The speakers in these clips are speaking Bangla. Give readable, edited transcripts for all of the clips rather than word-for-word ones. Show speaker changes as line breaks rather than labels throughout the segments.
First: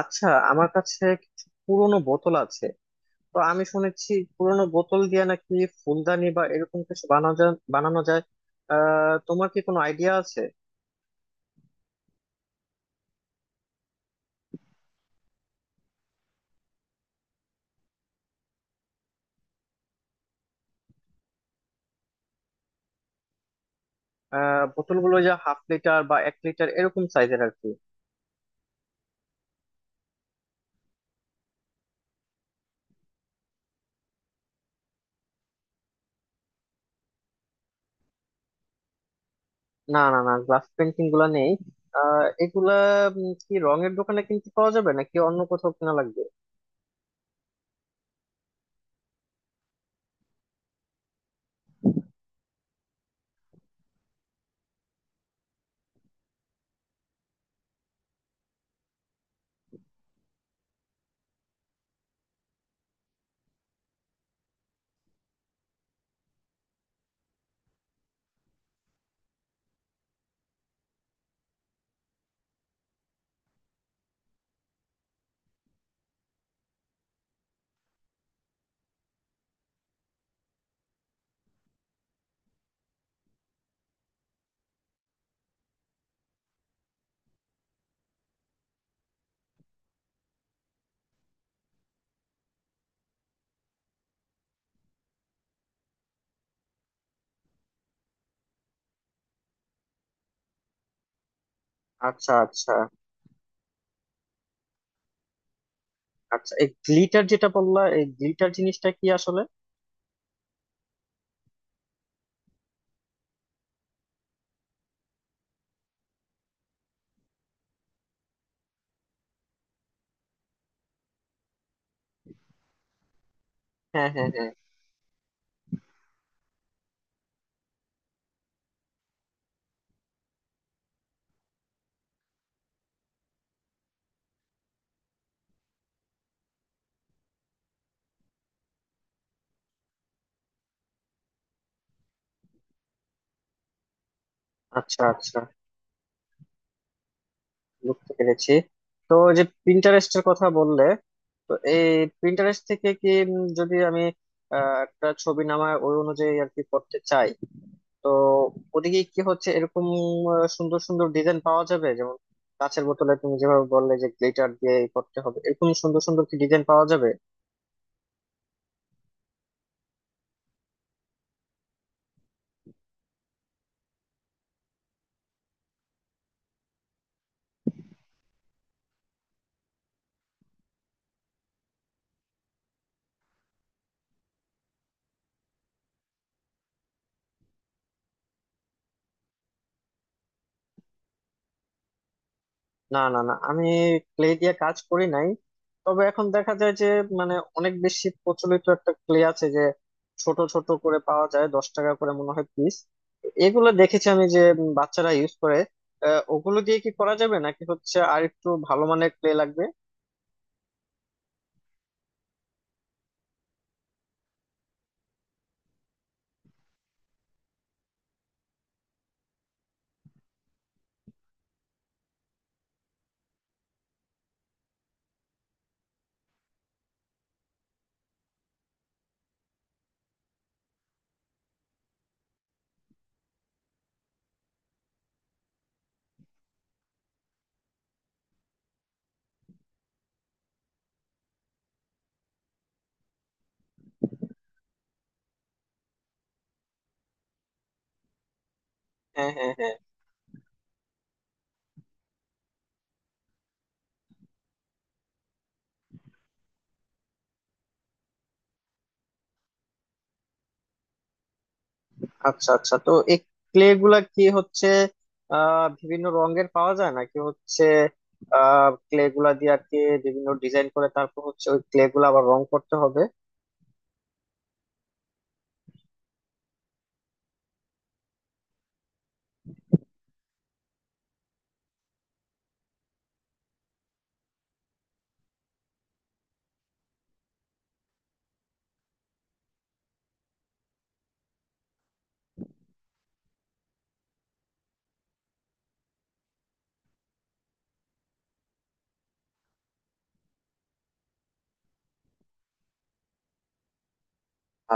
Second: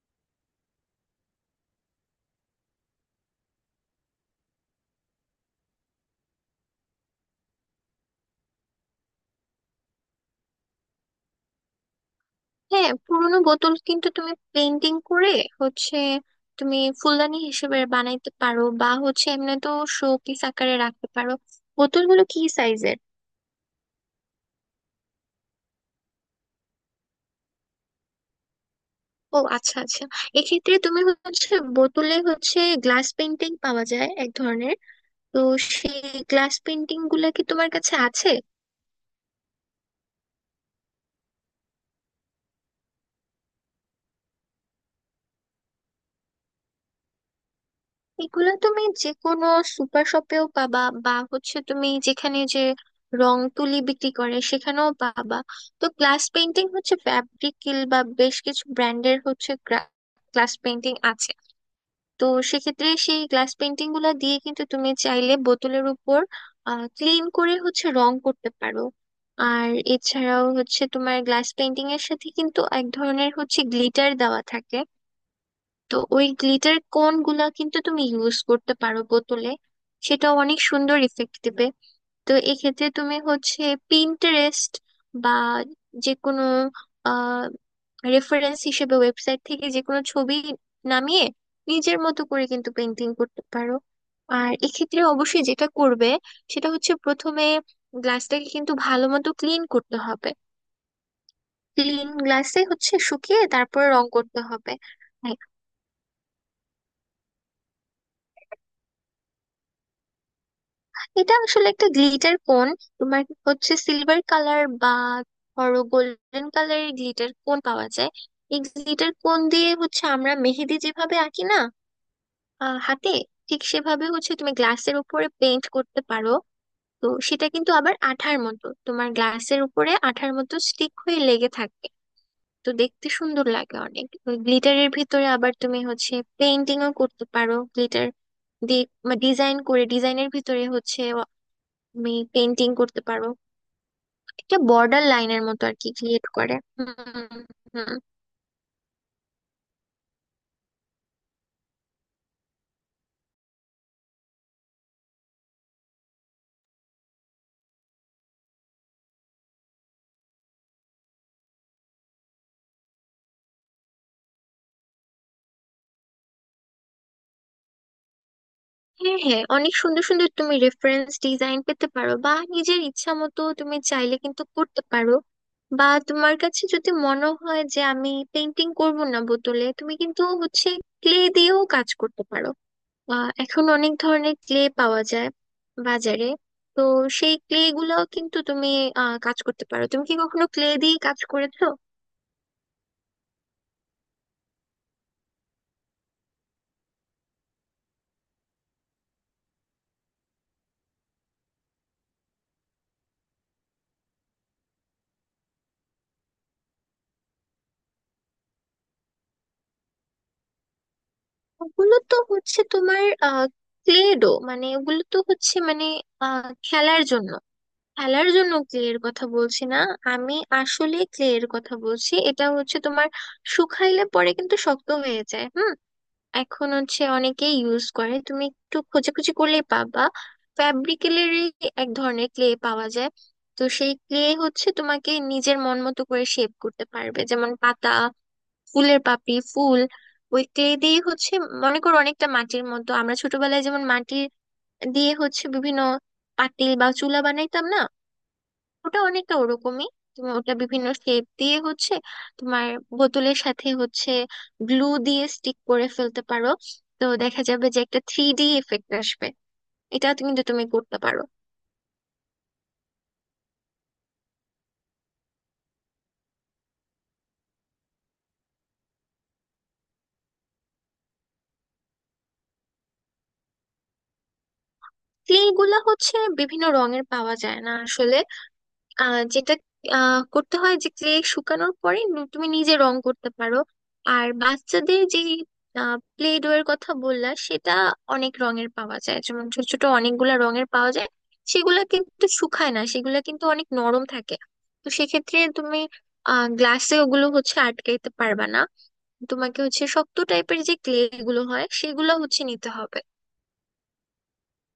আচ্ছা, আমার কাছে কিছু পুরোনো বোতল আছে। তো আমি শুনেছি পুরোনো বোতল দিয়ে নাকি ফুলদানি বা এরকম কিছু বানানো যায়। তোমার কি কোনো আইডিয়া আছে?
হ্যাঁ, পুরোনো বোতল কিন্তু তুমি পেন্টিং করে হচ্ছে তুমি ফুলদানি হিসেবে বানাইতে পারো, বা এমনি তো শোপিস আকারে রাখতে পারো। বোতলগুলো কি সাইজের?
বোতলগুলো যা হাফ লিটার বা এক লিটার এরকম সাইজের আর কি।
ও আচ্ছা, আচ্ছা। এক্ষেত্রে তুমি বোতলে গ্লাস পেন্টিং পাওয়া যায় এক ধরনের। তো সেই গ্লাস পেন্টিং গুলা কি তোমার কাছে আছে?
না না না গ্লাস পেন্টিং গুলা নেই। আহ এগুলা কি রঙের দোকানে কিনতে পাওয়া যাবে নাকি অন্য কোথাও কিনা লাগবে?
এগুলো তুমি যে কোনো সুপার শপেও পাবা, বা তুমি যেখানে যে রং তুলি বিক্রি করে সেখানেও পাবা। তো গ্লাস পেইন্টিং ফ্যাব্রিকিল বা বেশ কিছু ব্র্যান্ডের গ্লাস পেইন্টিং আছে। তো সেক্ষেত্রে সেই গ্লাস পেইন্টিং গুলো দিয়ে কিন্তু তুমি চাইলে বোতলের উপর ক্লিন করে রং করতে পারো। আর এছাড়াও তোমার গ্লাস পেইন্টিং এর সাথে কিন্তু এক ধরনের গ্লিটার দেওয়া থাকে। তো ওই গ্লিটার কোন গুলা কিন্তু তুমি ইউজ করতে পারো বোতলে, সেটা অনেক সুন্দর ইফেক্ট দেবে। তো এক্ষেত্রে তুমি পিন্টারেস্ট বা যে কোনো আহ রেফারেন্স হিসেবে ওয়েবসাইট থেকে যে কোনো ছবি নামিয়ে নিজের মতো করে কিন্তু পেন্টিং করতে পারো। আর এক্ষেত্রে অবশ্যই যেটা করবে সেটা হচ্ছে প্রথমে গ্লাসটাকে কিন্তু ভালো মতো ক্লিন করতে হবে। ক্লিন
আচ্ছা
গ্লাসে
আচ্ছা।
শুকিয়ে তারপর রং করতে হবে। হ্যাঁ।
আচ্ছা, এই গ্লিটার যেটা বললা, এই গ্লিটার জিনিসটা কি আসলে?
এটা আসলে একটা গ্লিটার কোন। তোমার সিলভার কালার বা ধরো গোল্ডেন কালারের গ্লিটার কোন পাওয়া যায়। এই গ্লিটার কোন দিয়ে আমরা মেহেদি যেভাবে আঁকি না, হাতে, ঠিক সেভাবে
হ্যাঁ, হ্যাঁ, হ্যাঁ।
তুমি গ্লাসের উপরে পেইন্ট করতে পারো। তো সেটা কিন্তু আবার আঠার মতো তোমার গ্লাসের উপরে আঠার মতো স্টিক হয়ে লেগে থাকে। তো দেখতে সুন্দর লাগে অনেক। গ্লিটারের ভিতরে আবার তুমি পেইন্টিংও করতে পারো, গ্লিটার দিয়ে ডিজাইন করে ডিজাইনের ভিতরে তুমি পেন্টিং করতে পারো, একটা
আচ্ছা
বর্ডার
আচ্ছা,
লাইনের মতো আর কি ক্রিয়েট করে। হুম। হুম।
বুঝতে পেরেছি। তো যে প্রিন্টারেস্টের কথা বললে, তো এই প্রিন্টারেস্ট থেকে কি যদি আমি একটা ছবি নামায় ওই অনুযায়ী আর কি করতে চাই, তো ওদিকে কি হচ্ছে এরকম সুন্দর সুন্দর ডিজাইন পাওয়া যাবে? যেমন কাঁচের বোতলে তুমি যেভাবে বললে যে গ্লিটার দিয়ে করতে হবে, এরকম সুন্দর সুন্দর কি ডিজাইন পাওয়া যাবে?
হ্যাঁ, হ্যাঁ, অনেক সুন্দর সুন্দর তুমি রেফারেন্স ডিজাইন পেতে পারো, বা নিজের ইচ্ছা মতো তুমি চাইলে কিন্তু করতে পারো। বা তোমার কাছে যদি মনে হয় যে আমি পেন্টিং করব না বোতলে, তুমি কিন্তু ক্লে দিয়েও কাজ করতে পারো। এখন অনেক ধরনের ক্লে পাওয়া যায় বাজারে। তো সেই ক্লে গুলাও কিন্তু তুমি কাজ করতে পারো। তুমি কি কখনো ক্লে দিয়ে কাজ করেছো?
না না না আমি ক্লে দিয়ে কাজ করি নাই। তবে এখন দেখা যায় যে মানে অনেক বেশি প্রচলিত একটা ক্লে আছে যে ছোট ছোট করে পাওয়া যায়, 10 টাকা করে মনে হয় পিস। এগুলো দেখেছি আমি যে বাচ্চারা ইউজ করে। ওগুলো দিয়ে কি করা যাবে নাকি হচ্ছে আর একটু ভালো মানের ক্লে লাগবে?
ওগুলো তো হচ্ছে তোমার ক্লে ডো, মানে ওগুলো তো হচ্ছে মানে খেলার জন্য। খেলার জন্য ক্লে এর কথা বলছি না আমি, আসলে ক্লে এর কথা বলছি, এটা হচ্ছে তোমার শুকাইলে পরে কিন্তু শক্ত হয়ে যায়। হুম। এখন অনেকেই ইউজ করে, তুমি একটু খোঁজাখুঁজি করলেই পাবা। ফ্যাব্রিকেলেরই এক ধরনের ক্লে পাওয়া যায়। তো সেই ক্লে তোমাকে নিজের মন মতো করে শেপ করতে পারবে, যেমন পাতা, ফুলের পাপড়ি, ফুল। ওই ক্লে দিয়ে মনে করো অনেকটা মাটির মতো, আমরা ছোটবেলায় যেমন মাটি দিয়ে বিভিন্ন পাতিল বা চুলা বানাইতাম না, ওটা
হ্যাঁ,
অনেকটা
হ্যাঁ, হ্যাঁ।
ওরকমই। তুমি ওটা বিভিন্ন শেপ দিয়ে তোমার বোতলের সাথে গ্লু দিয়ে স্টিক করে ফেলতে পারো। তো দেখা যাবে যে একটা 3D এফেক্ট আসবে। এটা কিন্তু তুমি করতে পারো।
আচ্ছা আচ্ছা। তো এই ক্লে গুলা কি হচ্ছে বিভিন্ন রঙের পাওয়া যায় নাকি হচ্ছে ক্লে গুলা দিয়ে আর কি বিভিন্ন ডিজাইন করে তারপর হচ্ছে ওই ক্লে গুলা আবার রং করতে হবে?
ক্লে গুলা বিভিন্ন রঙের পাওয়া যায় না আসলে। যেটা করতে হয় যে ক্লে শুকানোর পরে তুমি নিজে রং করতে পারো। আর বাচ্চাদের যে প্লে ডো এর কথা বললা সেটা অনেক রঙের পাওয়া যায়, যেমন ছোট ছোট অনেকগুলা রঙের পাওয়া যায়। সেগুলা কিন্তু শুকায় না, সেগুলা কিন্তু অনেক নরম থাকে। তো সেক্ষেত্রে তুমি গ্লাসে ওগুলো আটকাইতে পারবা না। তোমাকে শক্ত টাইপের যে ক্লে গুলো হয় সেগুলো নিতে হবে।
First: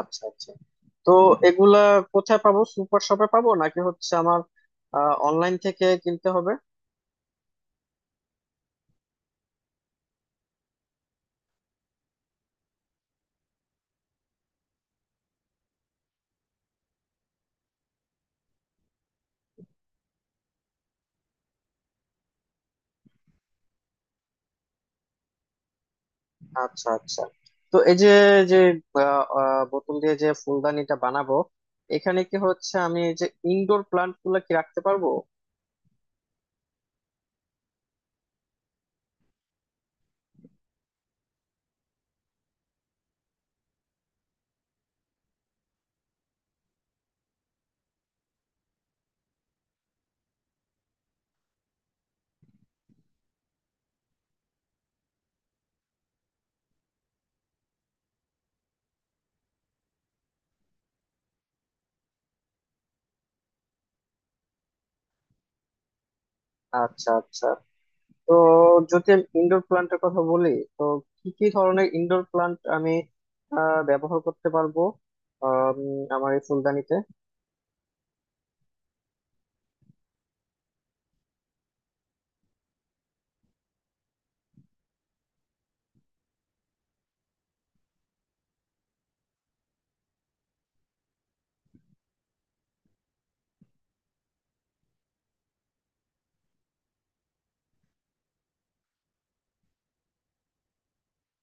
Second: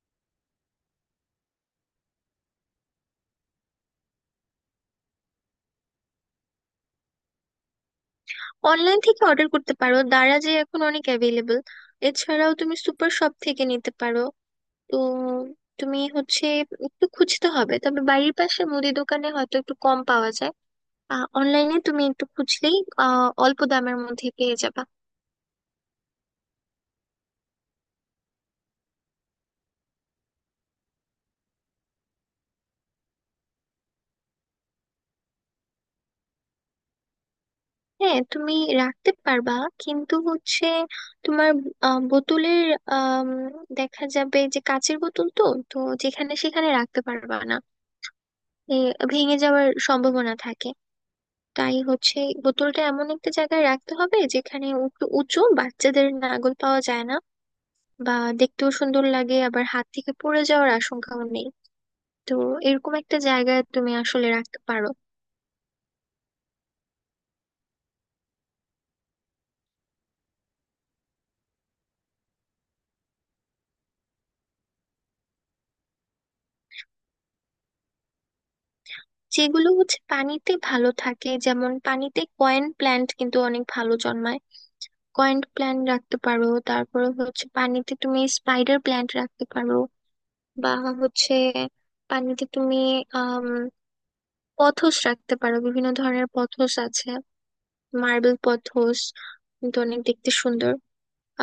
আচ্ছা আচ্ছা। তো এগুলা কোথায় পাবো? সুপার শপে পাবো নাকি হচ্ছে আমার অনলাইন থেকে কিনতে হবে?
অনলাইন থেকে অর্ডার করতে পারো, দারাজে এখন অনেক অ্যাভেলেবল। এছাড়াও তুমি সুপার শপ থেকে নিতে পারো। তো তুমি একটু খুঁজতে হবে, তবে বাড়ির পাশে মুদি দোকানে হয়তো একটু কম পাওয়া যায়। অনলাইনে তুমি একটু খুঁজলেই অল্প দামের মধ্যে পেয়ে যাবে।
আচ্ছা আচ্ছা। তো এই যে যে আহ, আহ, বোতল দিয়ে যে ফুলদানিটা বানাবো, এখানে কি হচ্ছে আমি এই যে ইনডোর প্লান্ট গুলা কি রাখতে পারবো?
হ্যাঁ, তুমি রাখতে পারবা, কিন্তু তোমার বোতলের আম, দেখা যাবে যে কাঁচের বোতল তো, তো যেখানে সেখানে রাখতে পারবা না, এ, ভেঙে যাওয়ার সম্ভাবনা থাকে। তাই এই বোতলটা এমন একটা জায়গায় রাখতে হবে যেখানে একটু উঁচু, বাচ্চাদের নাগাল পাওয়া যায় না, বা দেখতেও সুন্দর লাগে, আবার হাত থেকে পড়ে যাওয়ার আশঙ্কাও নেই। তো এরকম একটা জায়গায় তুমি আসলে রাখতে পারো।
আচ্ছা আচ্ছা। তো যদি আমি ইনডোর প্লান্টের কথা বলি, তো কি কি ধরনের ইনডোর প্লান্ট আমি ব্যবহার করতে পারবো আম, আমার এই ফুলদানিতে?
যেগুলো পানিতে ভালো থাকে, যেমন পানিতে কয়েন প্ল্যান্ট কিন্তু অনেক ভালো জন্মায়। কয়েন প্ল্যান্ট রাখতে পারো, তারপরে পানিতে তুমি স্পাইডার প্ল্যান্ট রাখতে পারো, বা হচ্ছে পানিতে তুমি আহ পথস রাখতে পারো। বিভিন্ন ধরনের পথস আছে, মার্বেল পথস কিন্তু অনেক দেখতে সুন্দর।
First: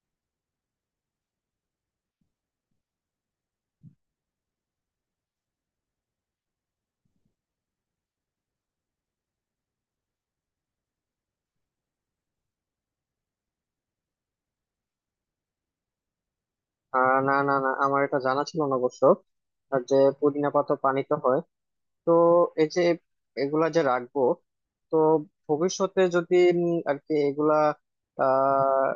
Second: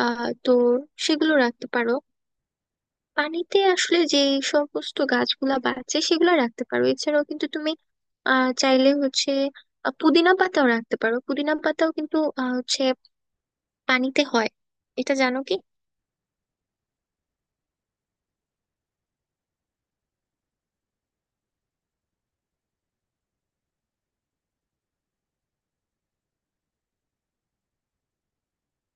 তো সেগুলো রাখতে পারো। পানিতে আসলে যে সমস্ত গাছগুলা বাঁচে সেগুলো রাখতে পারো। এছাড়াও কিন্তু তুমি চাইলে পুদিনা পাতাও রাখতে পারো, পুদিনা পাতাও কিন্তু পানিতে হয়। এটা জানো কি?
না, না, না, আমার এটা জানা ছিল না অবশ্য। আর যে পুদিনা পাতা পানিতে হয়। তো এই যে এগুলা যে রাখবো, তো ভবিষ্যতে যদি আর কি এগুলা আহ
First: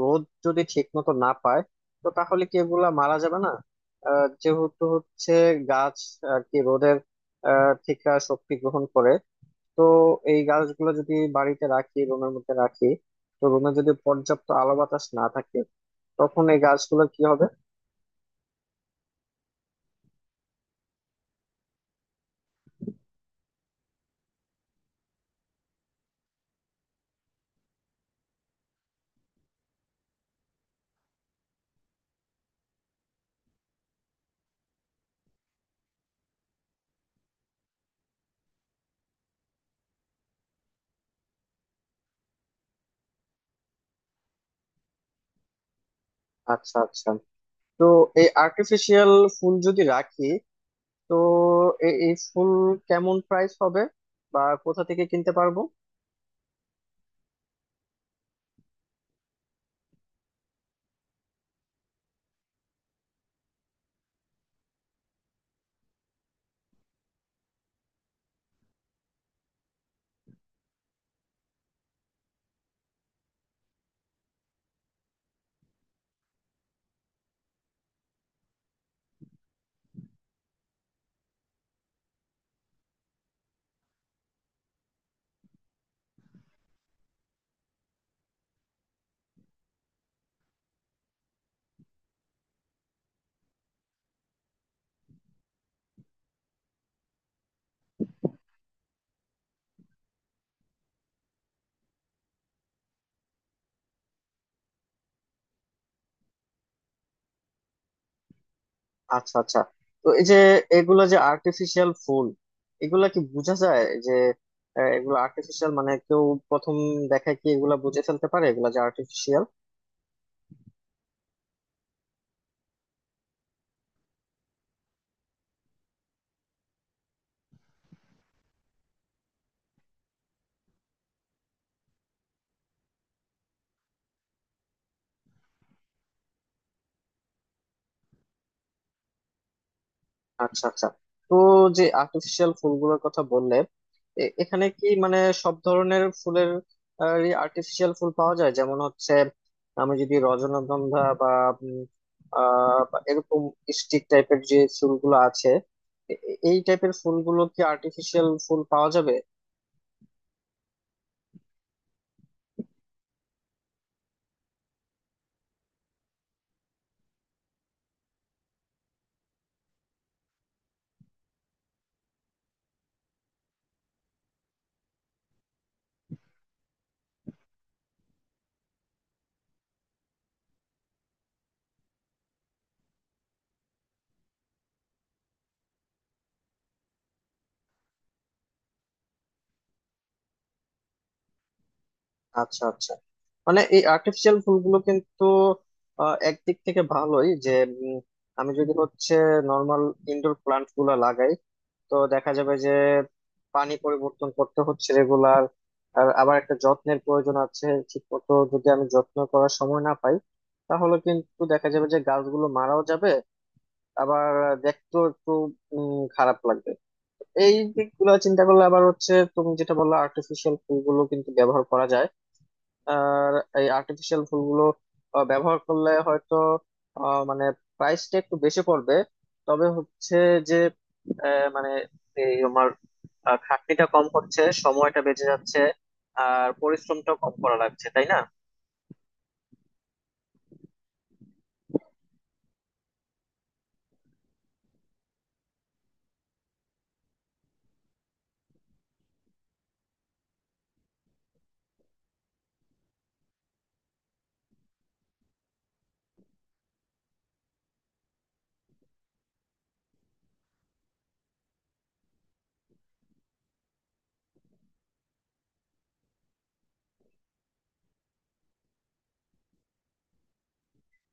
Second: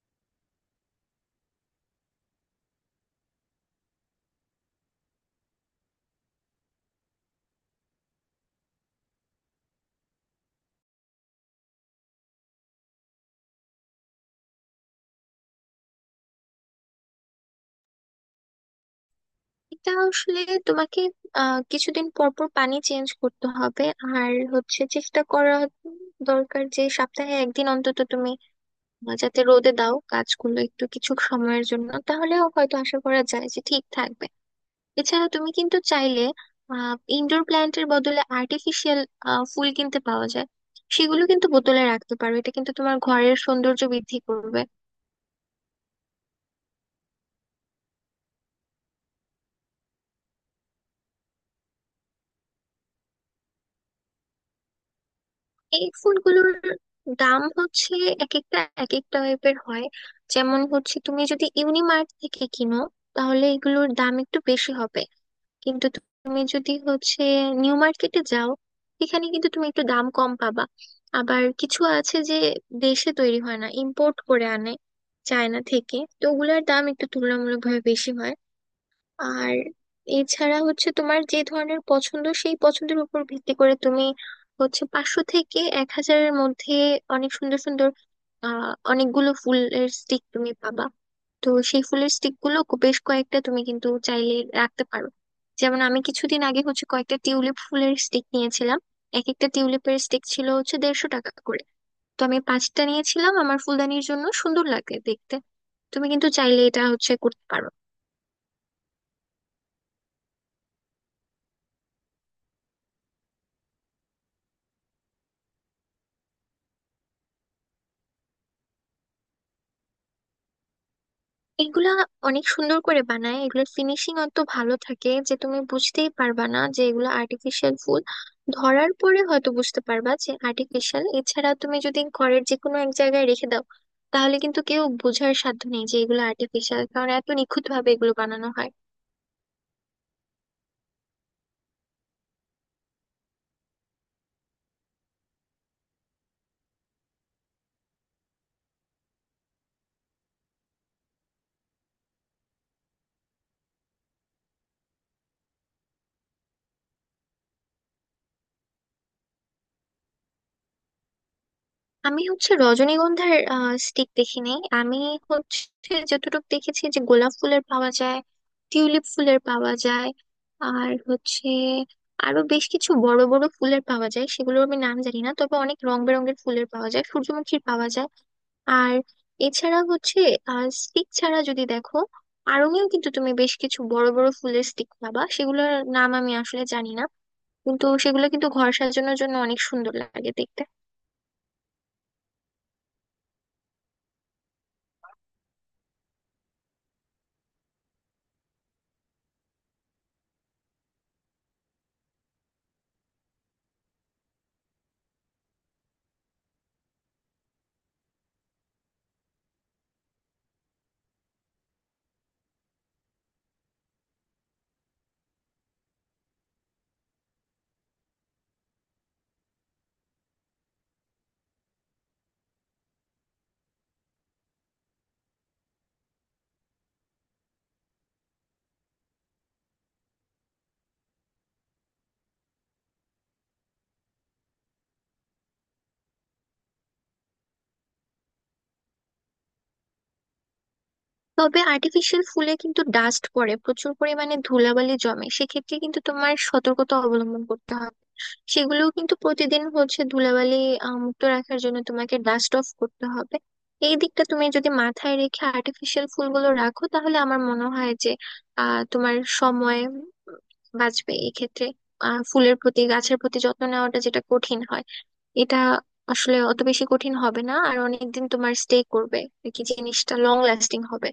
রোদ যদি ঠিক মতো না পায়, তো তাহলে কি এগুলা মারা যাবে না? যেহেতু হচ্ছে গাছ আর কি রোদের থেকে শক্তি গ্রহণ করে, তো এই গাছগুলো যদি বাড়িতে রাখি, রুমের মধ্যে রাখি, তো রুমে যদি পর্যাপ্ত আলো বাতাস না থাকে, তখন এই গাছগুলো কি হবে?
এটা আসলে তোমাকে কিছুদিন পর পর পানি চেঞ্জ করতে হবে। আর চেষ্টা করা দরকার যে সপ্তাহে একদিন অন্তত তুমি যাতে রোদে দাও গাছগুলো একটু কিছু সময়ের জন্য, তাহলেও হয়তো আশা করা যায় যে ঠিক থাকবে। এছাড়া তুমি কিন্তু চাইলে ইনডোর প্ল্যান্টের বদলে আর্টিফিশিয়াল ফুল কিনতে পাওয়া যায়। সেগুলো কিন্তু বোতলে রাখতে পারো, এটা কিন্তু তোমার ঘরের সৌন্দর্য বৃদ্ধি করবে।
আচ্ছা আচ্ছা। তো এই আর্টিফিশিয়াল ফুল যদি রাখি, তো এই ফুল কেমন প্রাইস হবে বা কোথা থেকে কিনতে পারবো?
এই ফুলগুলোর দাম এক একটা এক এক টাইপের হয়। যেমন তুমি যদি ইউনিমার্ট থেকে কিনো, তাহলে এগুলোর দাম একটু বেশি হবে। কিন্তু তুমি যদি নিউ মার্কেটে যাও, এখানে কিন্তু তুমি একটু দাম কম পাবা। আবার কিছু আছে যে দেশে তৈরি হয় না, ইম্পোর্ট করে আনে চায়না থেকে, তো ওগুলোর দাম একটু তুলনামূলকভাবে বেশি হয়। আর এছাড়া তোমার যে ধরনের পছন্দ সেই পছন্দের উপর ভিত্তি করে তুমি 500 থেকে 1,000 এর মধ্যে অনেক সুন্দর সুন্দর অনেকগুলো ফুলের স্টিক তুমি পাবা। তো সেই ফুলের স্টিক গুলো বেশ কয়েকটা তুমি কিন্তু চাইলে রাখতে পারো। যেমন আমি কিছুদিন আগে কয়েকটা টিউলিপ ফুলের স্টিক নিয়েছিলাম। এক একটা টিউলিপের স্টিক ছিল 150 টাকা করে। তো আমি 5টা নিয়েছিলাম আমার ফুলদানির জন্য, সুন্দর লাগে দেখতে। তুমি কিন্তু চাইলে এটা করতে পারো।
আচ্ছা আচ্ছা। তো এই যে এগুলা যে আর্টিফিশিয়াল ফুল, এগুলা কি বোঝা যায় যে এগুলো আর্টিফিশিয়াল? মানে কেউ প্রথম দেখায় কি এগুলা বুঝে ফেলতে পারে এগুলা যে আর্টিফিশিয়াল?
এগুলা অনেক সুন্দর করে বানায়, এগুলোর ফিনিশিং অত ভালো থাকে যে তুমি বুঝতেই পারবা না যে এগুলো আর্টিফিশিয়াল ফুল। ধরার পরে হয়তো বুঝতে পারবা যে আর্টিফিশিয়াল, এছাড়া তুমি যদি ঘরের যে কোনো এক জায়গায় রেখে দাও তাহলে কিন্তু কেউ বোঝার সাধ্য নেই যে এগুলো আর্টিফিশিয়াল, কারণ এত নিখুঁত ভাবে এগুলো বানানো হয়।
আচ্ছা আচ্ছা। তো যে আর্টিফিশিয়াল ফুলগুলোর কথা বললে, এখানে কি মানে সব ধরনের ফুলের আর্টিফিশিয়াল ফুল পাওয়া যায়? যেমন হচ্ছে আমি যদি রজনীগন্ধা বা উম, বা এরকম স্টিক টাইপের যে ফুলগুলো আছে, এই টাইপের ফুলগুলো কি আর্টিফিশিয়াল ফুল পাওয়া যাবে?
আমি রজনীগন্ধার স্টিক দেখিনি। আমি যতটুকু দেখেছি যে গোলাপ ফুলের পাওয়া যায়, টিউলিপ ফুলের পাওয়া যায়। আর আরো বেশ কিছু বড় বড় ফুলের পাওয়া যায়, সেগুলোর আমি নাম জানি না, তবে অনেক রং বেরঙের ফুলের পাওয়া যায়, সূর্যমুখীর পাওয়া যায়। আর এছাড়া স্টিক ছাড়া যদি দেখো, আড়ঙেও কিন্তু তুমি বেশ কিছু বড় বড় ফুলের স্টিক পাবা, সেগুলোর নাম আমি আসলে জানি না, কিন্তু সেগুলো কিন্তু ঘর সাজানোর জন্য অনেক সুন্দর লাগে দেখতে।
আচ্ছা আচ্ছা। মানে এই আর্টিফিশিয়াল ফুলগুলো কিন্তু একদিক থেকে ভালোই যে উম, আমি যদি হচ্ছে নর্মাল ইনডোর প্লান্ট গুলা লাগাই, তো দেখা যাবে যে পানি পরিবর্তন করতে হচ্ছে রেগুলার, আর আবার একটা যত্নের প্রয়োজন আছে। ঠিক মতো যদি আমি যত্ন করার সময় না পাই, তাহলে কিন্তু দেখা যাবে যে গাছগুলো মারাও যাবে, আবার দেখতেও একটু খারাপ লাগবে। এই দিকগুলো চিন্তা করলে আবার হচ্ছে তুমি যেটা বললো আর্টিফিশিয়াল ফুলগুলো কিন্তু ব্যবহার করা যায়। আর এই আর্টিফিশিয়াল ফুলগুলো ব্যবহার করলে হয়তো মানে প্রাইসটা একটু বেশি পড়বে, তবে হচ্ছে যে মানে এই আমার খাটনিটা কম হচ্ছে, সময়টা বেঁচে যাচ্ছে, আর পরিশ্রমটাও কম করা লাগছে, তাই না?
তবে আর্টিফিশিয়াল ফুলে কিন্তু ডাস্ট পড়ে, প্রচুর পরিমাণে ধুলাবালি জমে, সেক্ষেত্রে কিন্তু তোমার সতর্কতা অবলম্বন করতে হবে। সেগুলোও কিন্তু প্রতিদিন ধুলাবালি মুক্ত রাখার জন্য তোমাকে ডাস্ট অফ করতে হবে। এই দিকটা তুমি যদি মাথায় রেখে আর্টিফিশিয়াল ফুলগুলো রাখো, তাহলে আমার মনে হয় যে তোমার সময় বাঁচবে এক্ষেত্রে। ফুলের প্রতি, গাছের প্রতি যত্ন নেওয়াটা যেটা কঠিন হয়, এটা আসলে অত বেশি কঠিন হবে না, আর অনেকদিন তোমার স্টে করবে, আর কি জিনিসটা লং লাস্টিং হবে।